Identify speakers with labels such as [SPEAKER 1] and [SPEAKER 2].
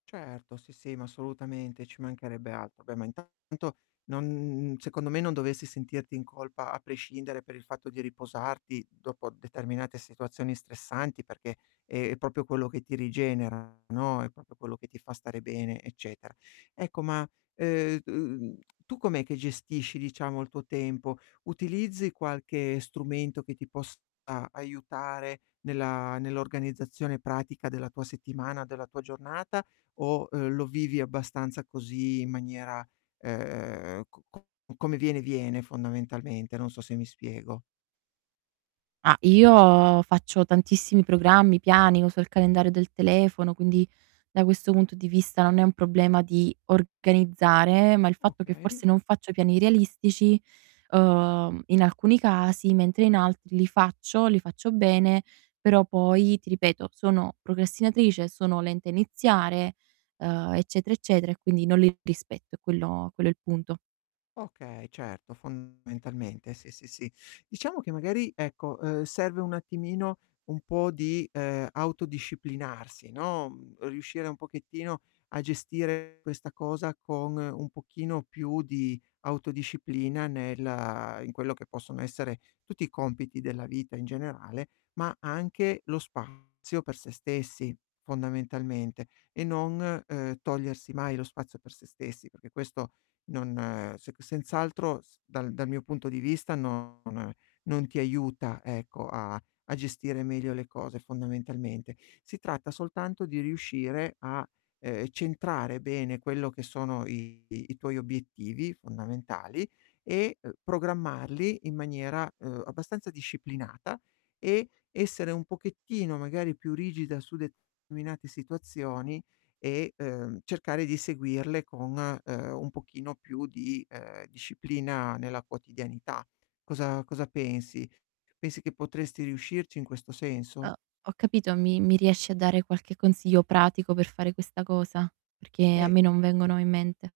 [SPEAKER 1] Certo, sì, sì, ma assolutamente, ci mancherebbe altro. Beh, ma intanto non n n secondo me non dovessi sentirti in colpa a prescindere per il fatto di riposarti dopo determinate situazioni stressanti, perché è proprio quello che ti rigenera, no, è proprio quello che ti fa fa stare bene, eccetera. Ecco ma, ehm, uhm, tu com'è che gestisci diciamo il tuo tempo? Utilizzi qualche strumento che ti possa aiutare nella nell'organizzazione pratica della tua settimana, della tua giornata o, uhm, lo vivi abbastanza così in maniera, ehm, co co come viene viene fondamentalmente, non so se mi spiego?
[SPEAKER 2] Ma, io faccio tantissimi programmi, piani, uso il calendario del telefono, quindi da questo punto di vista non è un problema di organizzare, ma il fatto che
[SPEAKER 1] Okay.
[SPEAKER 2] forse non faccio piani realistici, uhm, in alcuni casi, mentre in altri li faccio, li faccio bene, però poi ti ripeto sono procrastinatrice, sono lenta a iniziare, uhm, eccetera, eccetera e quindi non li rispetto è quello quello è il punto.
[SPEAKER 1] Okay, certo, fondamentalmente sì, sì, sì. Diciamo che magari ecco, ehm, serve un attimino un po' di, ehm, autodisciplinarsi, no, uhm, riuscire un pochettino a gestire questa cosa con un pochino più di autodisciplina nella in quello che possono essere tutti i compiti della vita in generale, ma anche lo spazio per se stessi fondamentalmente, e non, uhm, togliersi mai lo spazio per se stessi, perché questo non ehm, se senz'altro s dal dal mio punto di vista non non ti aiuta ecco a a gestire meglio le cose, fondamentalmente. Si tratta soltanto di riuscire a, ehm, centrare bene quello che sono i i tuoi obiettivi fondamentali e, ehm, programmarli in maniera, uhm, abbastanza disciplinata e essere un pochettino, magari, più rigida su determinate situazioni e, uhm, cercare di seguirle con, ehm, un pochino più di, ehm, disciplina nella quotidianità. Cosa cosa pensi? Pensi che potresti riuscirci in questo senso?
[SPEAKER 2] Uhm, ho capito mi mi riesci a dare qualche consiglio pratico per fare questa cosa? Perché a
[SPEAKER 1] Eh
[SPEAKER 2] me non vengono in mente.